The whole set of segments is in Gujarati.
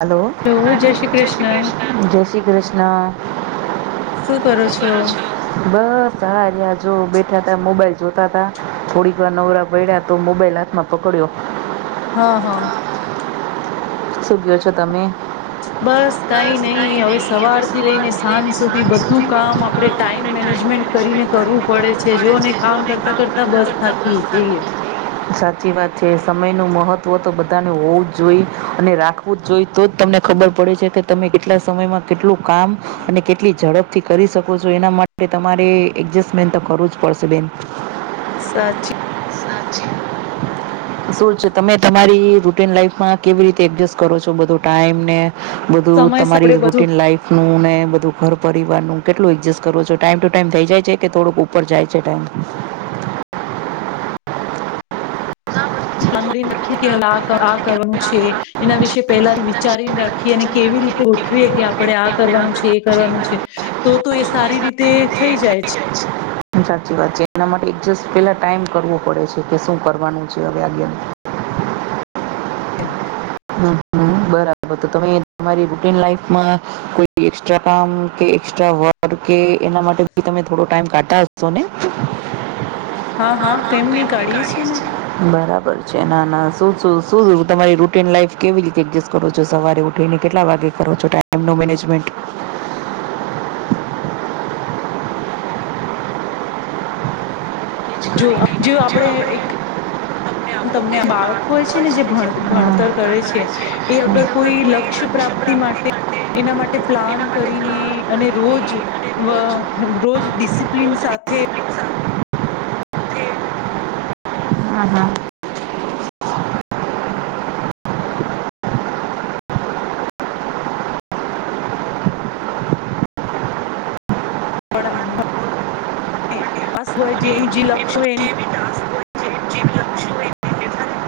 હાલો, જય શ્રી કૃષ્ણ, જય શ્રી કૃષ્ણ. શું કરો છો? બસ સાર જો બેઠા હતા મોબાઈલ જોતા હતા થોડીક વાર નવરા પડ્યા તો મોબાઈલ હાથમાં પકડ્યો. હા હા. શું ગયો છો તમે? બસ કઈ નહી હવે સવારથી લઈને સાંજ સુધી બધું કામ આપડણે ટાઈમ મેનેજમેન્ટ કરીને કરવું પડે છે જો ને કામ કરતા કરતા બસ થાકી જઈએ. સમયનું મહત્ત્વ તો બધાને હોવું જ જોઈએ અને રાખવું જ જોઈએ તો જ તમને ખબર પડે છે કે તમે કેટલા સમયમાં કેટલું કામ અને કેટલી ઝડપ થી કરી શકો છો એના માટે તમારે એડજસ્ટમેન્ટ તો કરવું જ પડશે બેન સાચી સાચી શું છે તમે તમારી રૂટીન લાઈફમાં કેવી રીતે એડજસ્ટ કરો છો બધો ટાઈમ ને બધું સમય તમારી આપડે બધું રૂટીન લાઈફ નુંને બધું ઘર પરર કેટલું એડજસ્ટ કરો છો ટાઈમ ટુ ટાઈમ થઈ જાય છે કે થોડુંક ઉપર જાય છે ટાઇમ ળ નાખીએ કે આ આ કરવાનું છે એના વિશે પહેલાથી વિચારીને રાખીએ અને કેવી રીતે ગોઠવીએ કે આપડણે આ કરવાનું છે એ કરવાનું છે તો તો એ સારી રીતે થઈ જાય છે સાચી વાત છે એના માટે એડજસ્ટ પેલા ટાઈમ કરવો પડે છે કે શું કરવાનું છે હવે આગે [inaudible] બરાબર તમે તમારી રૂટિન લાઈફમાં કોઈ એક્સ્ટ્રા કામ કે એક્સ્ટ્રા વર્ક કે એના માટે તમે થોડો ટાઈમ કાઢતા હશો ને હા હા કેમ નહી કાઢીએ છીએ ને. છે ના ના શુ શુ તમારી રુ ટિ નલાઈફ કેવી રીતે એડજસ્ટ કરો છો સવારે ઉઠીને કેટલા વાગ્યે કરો છો ટાઈમનું મેનેજમેન્ટ. [inaudible] જો જે આપણેે એક તમને આ બાળક હોય છે ને જે હમ. ભણતર કરે છે, એ અગર હમ. કોઈ લક્ષ્ય પ્રાપ્તિ માટે એના માટે પ્લાન એના માટે કરીને ક્લાસ અને કરીને રોજ અને રોજ અ આ રોજ ડિસિપ્લિન રોજ સાથે ડિસિપ્લિન સાથે હા હા માટે પણય અને [unintelligible] જે લક્ષ એનું હોય જે બી ટાસ્ક હોય છે જે બી લક્ષ્ય હોય એને નિર્ધારિત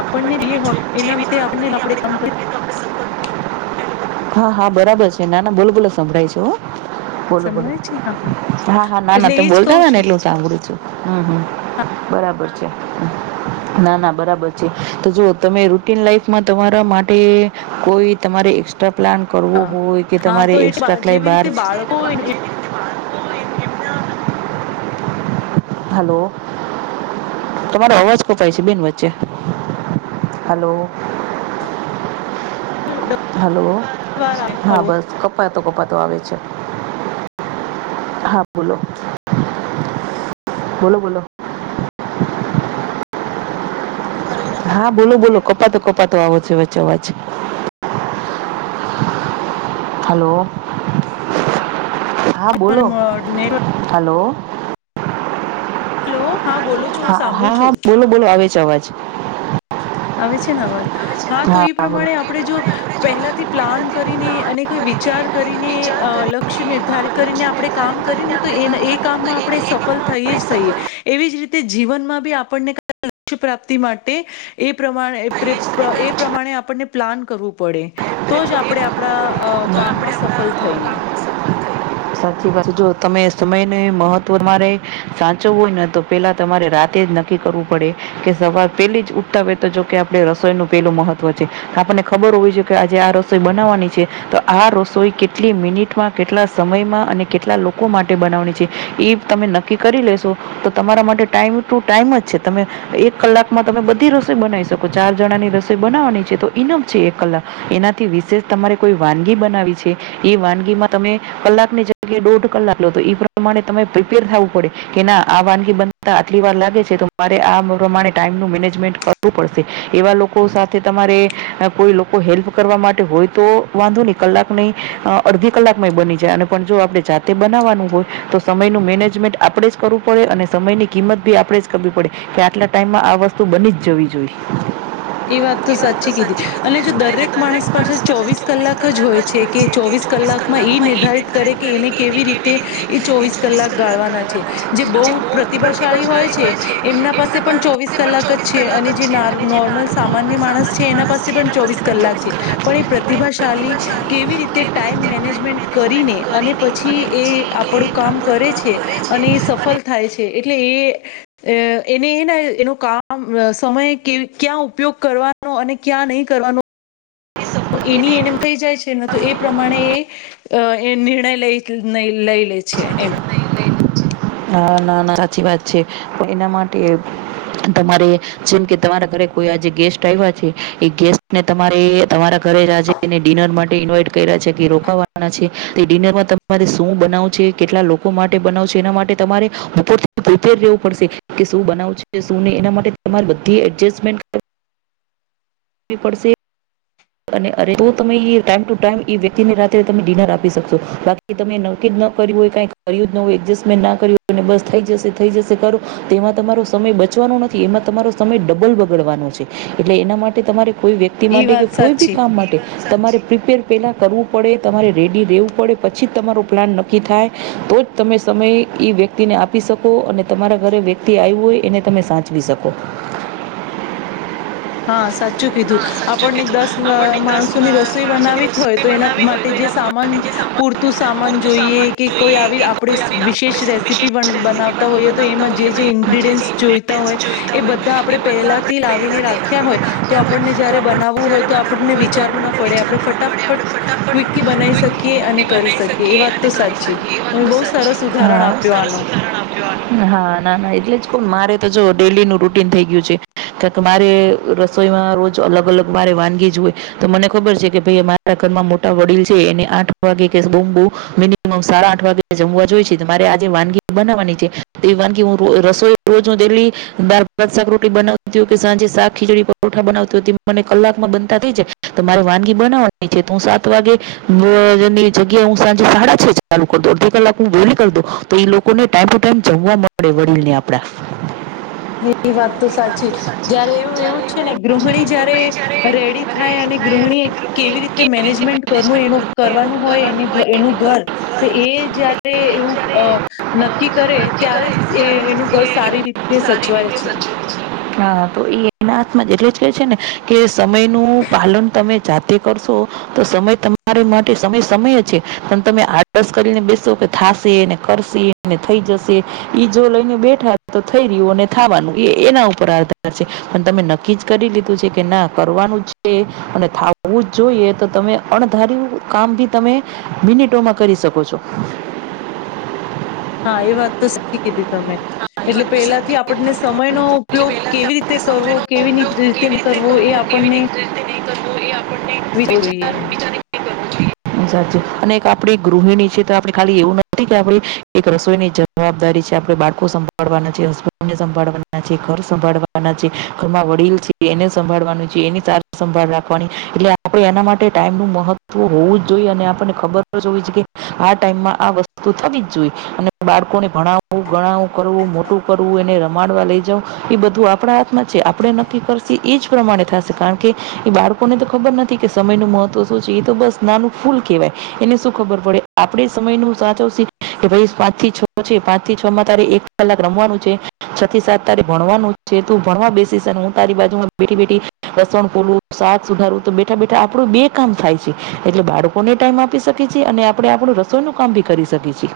આપણને જે બી જો હોય જે એના માટે વિધાન આપને કરીને આપણેે આપણે કામ કરી કરીએ તો આપણે [unintelligible] સફળ હા. હા. બરાબર છે. નાના બોલ બોલો સંભળાય છે હો બોલો. બોલો. સંભળાય છે હા હા. હા. ના. ના. એટલે ત એજ કઉ બોલતા હો ને છું એટલું સાંભળું છું, હમ. બરાબર છે ના. ના. બરાબર છે, તો જો તમે રૂટીન લાઈફમાં તમારા માટે કોઈ તમારે એક્સ્ટ્રા પ્લાન કરવો હા હોય કે હા તમારે તો એટલે એક્સ્ટ્રા કટલાય જેવી રીતે બારજ બાળકો [unintelligible] હલો તમારો અવાજ કપાય છે, બેન વચ્ચે હાલો.. હલો. હા. બસ કપતોકપતો આવે છે. હા. બોલો. બોલો બોલો. હા બોલો બોલો કપાતો કપાતો આવો છે વચે અવાજ હલો. હા બોલો હેલો હલો. હલો? હા. હા. હા. બોલો બોલો અવે છે અવાજ. આવે છે ને અવાજ? હા તો એ બોલો. પ્રમાણે આપણે જો પહેલાથી પ્લાન કુદરતીનું કરીને પ્લાન અને કોઈ ચાર [unintelligible] કરીને વિચાર અ લક્ષ્ય કરીને નિર્ધ કરીને લક્ષ્ય આપણે નિર્ધારિત કામ કરીએ કરીને ને તો આપણે એ કામ એ કામમાં કરીએ તો આપણે સફળ એનામાં થઈએ આપણે જ થઈએ, સફળ એવી જ રીતે જીવનમાં બી આપણને લ્યક્ષ પ્રાપ્તિ માટે એ પ્રમાણે પ્ર એ થઈએ જ પ્રમાણે આપણને પ્લાન કરવું પડે, તો જ આપણે આપણા અ કામમાં આપણા સફળ થઈએ. કામમાં સફળ થઈએ. સાચી વાત જો તમે સમય ન મહત્વ તમારે સાચવું હોયને તો પેલા તમારે રાતે જ નક્કી કરવું પડે કે સવાર પેલી જ ઉઠતા હોય તો જોકે આપડે રસોઈનુ પેલું મહત્વ છે. આપણને ખબર હોવી જોઈએ કે આજે આ રસોઈ બનાવવાની છે તો આ રસોઈ કેટલી મિનિટમાં કેટલા સમયમાં અને કેટલા લોકો માટે બનાવવાની છે એ તમે નક્કી કરી લેશો, તો તમારા માટે ટાઈમ ટુ ટાઈમ જ છે તમે એક કલાકમાં તમે બધી રસોઈ બનાવી શકો ચાર જણાની રસોઈ બનાવવાની છે તો ઇનમ છે એક કલાક એનાથી વિશેષ તમારે કોઈ વાનગી બનાવી છે એ વાનગીમાં તમે કલાકની જગ્યા દોઢ કલાક તો એ પ્રમાણે પ્રિપેર થું પડે કે ના આ વાનગી બનતા આટલી વાર લાગે છે, તો મારે આ પ્રમાણે ટાઈમ ન મેનેજમેન્ટ કરવું પડશે એવા લોકો સાથે તમારે કોઈ લોકો હેલ્પ કરવા માટે હોય તો વાંધો નહી કલાકની અડધી કલાકમાંય બની જે અને પણ જો આપણે જાતે બનાવવાનું હોય તો સમયનું મેનેજમેન્ટ આપણે જ કરવું પડે અને સમયની કિંમત બી આપણે જ કરવી પડે કે આટલા ટાઈમમાં આ વસ્તુ બની જ જવી જોઈએ. એ વાત તો સાચી કીધી અને જો દરેક માણસ પાસે ચોવીસ કલાક જ હોય છે કે ચોવીસ કલાકમાં ઈ નિર્ધારિત કે એને કેવી રીતે એ ચોવીસ કલાક ગાળવાના છે જે બહ પ્રતિભાશાળી હોય છે એમના પાસે પણ ચોવીસ કલાક જ છે અને જે નોર નોર્મલ સામાન્ય માણસ છે, એના પાસે પણ ચોવીસ કલાક છે પણ એ પ્રતિભાશાળલી કેવી રીતે ટાઈઇમ મેનેજમેન્ટ કરીને અને પછી એ આપણું કામ કરે છે અને એ સફળ થાય છે. એટલે એ અ એને એનો કામ સમય ક્યાં ઉપયોગ કરવાનો અને ક્યાં નહીં કરવાનો. એની એને થઈ જાય છે તો એ અ પ્રમાણે એ એ નિર્ણય લઈ લઈ લે છે એમ નાા ના ના સાચી વાત છે પણ એના માટે તમારે જેમ કે તમારા ઘરે કોઈ આજે ગેસ્ટ આવ્યા છે એ ગેસ્ટને તમારે તમારા ઘરે રાજજે અને ડિનર માટે ઇન્વાઈટ કર્યા છે કે રોકાવાના છે તે ડિનર માં તમારે શું બનાવુ છે કેટલા લોકો માટે બનાવો છે એના માટે તમારે ઉપરથી ઉેર રહેવું પડશે કે શું બનાવશે શું નહીં એના માટે તમારે બધી એડજસ્ટમેન્ટ અને અરે તો તમે એ ટાઈમ ટુ ટાઈમ એ વ્યક્તિને રાત્રે તમે ડિનર આપી શકશો બાકી તમે નક્કી ન કર્યું હોય કઈ કર જ ન હો એડજમેન્ટ ના કર હોય બસ થઈ જશે થઈ જશે કરો તેમાં તમારો સમય બચવાનો નથી એમાં તમારો સમય ડબલ બગડવાનો છે એટલે એના માટે તમારી કોઈ વ્યક્તિ એ માટે કે વાત કોઈ બી સાચી કામ માટે તમારે પ્રિપેર પેલા કરવું પડે તમારે રેડી રહેેવું પડે પછી તમારો પ્લાન નક્કી થાય તો જ તમે સમય એ વ્યક્તિને આપી શકો અને તમારા ઘરે વ્યક્તિઆયવું હોય એને તમે સાચવી શકો હા સાચું કીધું હા સાચું આપણને કીધું દસ અમ આપણને દસ માણસોની રસોઈ માણસોની બનાવી હોય રસોઈ તો એના બનાવી હોય માટે તો જે એના સામાન માટે જે સામાન પૂરતું સામાન પૂરતું જોઈએ સામાન કે કોઈ જોઈએ આવી કે આપણે કોઈ આવી વિશેષ આપણે રેસીપી વિશેષ રેસીપી બનાવતા પણ હોઈએ તો બનાવતા એમાં જે હોઈએ તો એમાં જે જે ઇન્ગ્રીડિયન્ટ જોઈતા ઇન્ગ્રેડિયન્ટ્સ હોય જોઈતા એ હોય બધા આપણે એ બધા આપણે પહેલાથી લાવીને પહેલાંથી રાખી હોય લાવીને તો રાખ્યા આપણને હોય તો જયારે આપણને બનાવવું હોય જ્યારે તો બનાવવું આપણને હોય તો વિચારવું ના આપણને પડે આપણે વિચારવું ન પડે ફટાફટ આપણે ક્વિકકી ફટાફટ બનાવી શકીએ અને કરી શકીએ એ વાત તો સાચી તમે બહુ સરસ ઉદાહરણ આપ્યો આનો ના ના એટલે છ કો મારે તો જો ડેલીનું રૂટીન થઈ ગયું છે કારણ કે મારે રસોઈમાં રોજ અલગ અલગ મારે વાનગી જ હોય તો મને ખબર છે કે ભાઈ મારા ઘરમાં મોટા વડીલ છે એને આઠ મિનિમમ સાડા આઠ વાગે જમવા જોઈ છે મારે આજે વાનગી બનાવવાની છે વાનગી હું રસોઈ રોજ ડેલી બાક ર બનાવતી હો સાંજે શાક, ખીચડી, પરોઠા બનાવતીતી મને કલાકમાં બનતા થઈ છે તો મારે વાનગી બનાવવાની છે હું સાત વાગે [inaudible] જગ્યા હુ સાંજે સાડા છે ચાલ અડધી કલાક હું વેલી કર દવ તો લોકોને ટમ ટુ ટાઈમ જવા મળે વડીલ ને આપડા. હા એ વાત તો સાચી જયારે એવું એવું છે ને ગૃહિણી જયારે રેડી થાય અને ગૃહિણી કેવી રીતે મેનેજમેન્ટ કરનું એનું કરવાનું હોય એની એનું ઘર તો એ ઘર જયારે એ એવું જ્યારે અ નક્કી કરે અ, નક્કી કરે ત્યારે જ એ ત્યારે એનું જ ઘર એ સારી રીતે સ સારી રીતે સચવે હા તો એ એના હાથમાં એટલે જ કે છે ને કે સમય નું પાલન તમે જાતે કરશો તો સમય તમારી માટે સમય સમય છે અને તમે આડસ કરીને બેસો કે થશેને, કરશેને, થઈ જશે એ જો લઈને બેઠા તો થઈ રહ્યો થાવાનું એ એના ઉપર આધાર છે પણ તમે નક્કી જ કરી લીધું છે કે ના કરવાનું છે અને થાવવું જ જોઈએ. તો તમે અણધાર કામ ભી તમે મિનિટોમાં કરી શકો છો. હા એ વાત તો સાચી કીધી. તમે હા એ એટલે વાત તો સાચી પેલાથી કીધી આપણને તમે સમય નો એટલે ઉપયોગ પહેલાથી કેવી રીતે આપણે કરવો, સમયનો કેવી ઉપયોગ રીતે કેવી કરવો એ કેવી આપણને રીતે નહીં કરવો એ આપણને વિ જોઈએ એમ. સાચી અને આપણી ગૃહિણી છે તો આપણે ખાલી એવું નથી કે આપણે એક રસોઈની જવાબદારી છે આપણે બાળકો સંભળવાના છે હસબન્ડને સંભાળવાના છે ઘર સંભાળવાના છે ઘરમાં વડીલ છે એને સંભાળવાનું છે એની સારા સંભાળ રાખવાની એટલે આપણે એના માટે ટાઈમનું મહત્વ હોવું જ જોઈ આપણને ખબર હોવી છે કે આ ટાઈમમાં આ વસ્તુ થવી જ જોઈએ અને બાળકોને ઘણું ગણાવું કરવું મો શું કરવું એને રમાડવા લઈ જાવ એ બધું આપણા હાથમાં છે આપણે નક્કી કરશ એ જ પ્રમાણે થશે કારણ કે એ બાળકોને તો ખબર નથી કે સમય ન મહત્વ શું છે એ તો બસ નાનું વાય એને શું ખબર પડે આપડે સમય ન સાચવ કે ભાઈ પાંચ થી છ છે પાંચ થી છ માં તારે એક કલાક રમવાનું છે છ થી સાત તારે ભણવાનું છે તું ભણવા બેસીશ ને હું તારી બાજુ બેઠી બેઠી લસણ ખોલું સાથ સુધારું તો બેઠા બેઠા આપડું બે કામ થાય છે એટલે બાળકો કોને ટાઈઇમ આપી શકીએ છીએ અને આપણે આપણું રસોઈનું કામ બી કરી શકીએ છીએ.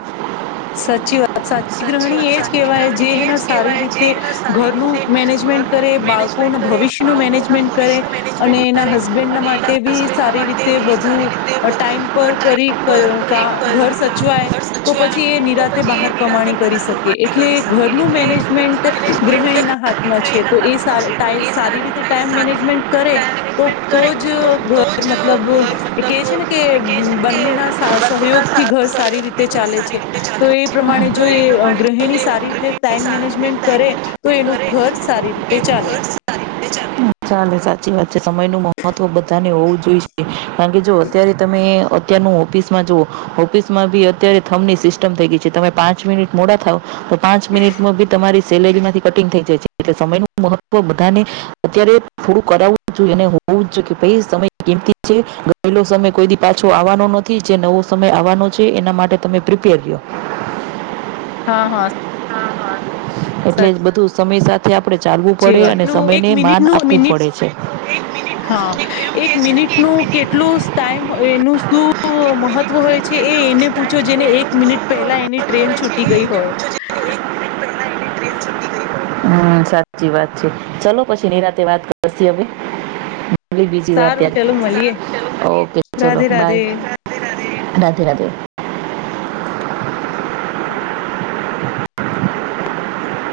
સાચી વાત સાચી ગ્રહણી વાત એ જ કહેવાય જે સાહિત્રવાણી એ હેને જ સારી કહેવાય જે રીતે એના સારી ઘરનું રીતે ઘરનું મેનેજમેન્ટ કરે મેનેજમેન્ટ બાળકોના કરે ભવિષ્યનું બાળકોના મેનેજમેન્ટ કરે ભવિષ્યનું અને મેનેજમેન્ટ એના કરે હસબેન્ડના અને માટે એના બી હસબન્ડ સારી માટે રીતે બી વધુ સારી અ રીતે ટાઈમ પર કરી ટાઈમ પર કરીઅકા બ્રેક પર ઘર કામ સચવાય ઘર સચવાય પછી એ તો નિરાતે પછી એ બહાર નિરાતે કમાણી કરી મહત્વ શકે માટે એટલે કરી શકે ઘરનું મેનેજમેન્ટ એટલે મેનેજમેન્ટ ગ્રહિણીના હાથમાં છે. એના તો એના એ સ એ હાથમાં છે સા તો એ સારી રીતે ટાઈમ સારી મેનેજમેન્ટ કરે તો મેનેજમેન્ટ તો કરે જ તો ઘર જ મતલબ ઘર કે મતલબ છે ને કે એ કહે છે ને કે બંનેના સા બંનેના સહયોગથી ઘર સા- સારી રીતે સહયોગથી ઘર ચાલે સારી છે. રીતે ચાલે તો એ છે પ્રમાણે તો જો એ પ્રમાણે જો ગૃહિણી તે સારી રીતે ગૃહિણી ટાઈમ સાથે મેનેજમેન્ટ ટાઈમ કરે તો મેનેજમેન્ટ એનું કરે ઘર સારી રીતે એનું ઘર ચાલે સારી રીતે ચાલે. ચાલે સાચી વાત છે સમય નું મહત્વ બધાને હોવું જોઈ છે કારણ કે જો અત્યારે તમે અત્યારનું ઓફિસમાં જુઓ ઓફિસમાં બી અત્યારે થમની સિસ્ટમ થઈ ગઈ છે તમે પાંચ મિનિટ મોડા થાવ પાંચ મિનિટમાં ભી તમારી સેલેરીમાંથી કટિંગ થઈ જાય છે એટલે સમય નુ મહત્વ બધાને અત્યારે થોડું કરાવું જ જોઈએ અને હોવું જ જોઈએ કે ભઈ સમય કીમતી છે, ગયેલો સમય કોઈદી પાછો આવવાનો નથી, જે નવો સમય આવવાનો છે એના માટે તમે પ્રિપેર રયો. હા, હા. એટલે જ બધું સમય સાથે આપડે ચાલવું પડે અને સમયને નો આપવું મિનિટ પડે છે. એક મિનિટ હા એવું એક કે છે ને કે એક મિનિટનું મિનિટ કેટલું ટાઈમ સ હોય એનું શું નું એક મહત્વ મિનિટ નું હોય છે કેટલું એ એને પૂછો જેને એક મિનિટ પહેલા એની ટ્રેન છૂટી ગઈ હોય. હમ્મ સાચી વાત છે. ચલો પછી નિરાતે વાત કરશી હવે. બી બીજી વાર સારું ત્યાં, ચલો મળીએ ઓકે ચલો રાધે બાય, રાધે. રાધે-રાધે. [inaudible]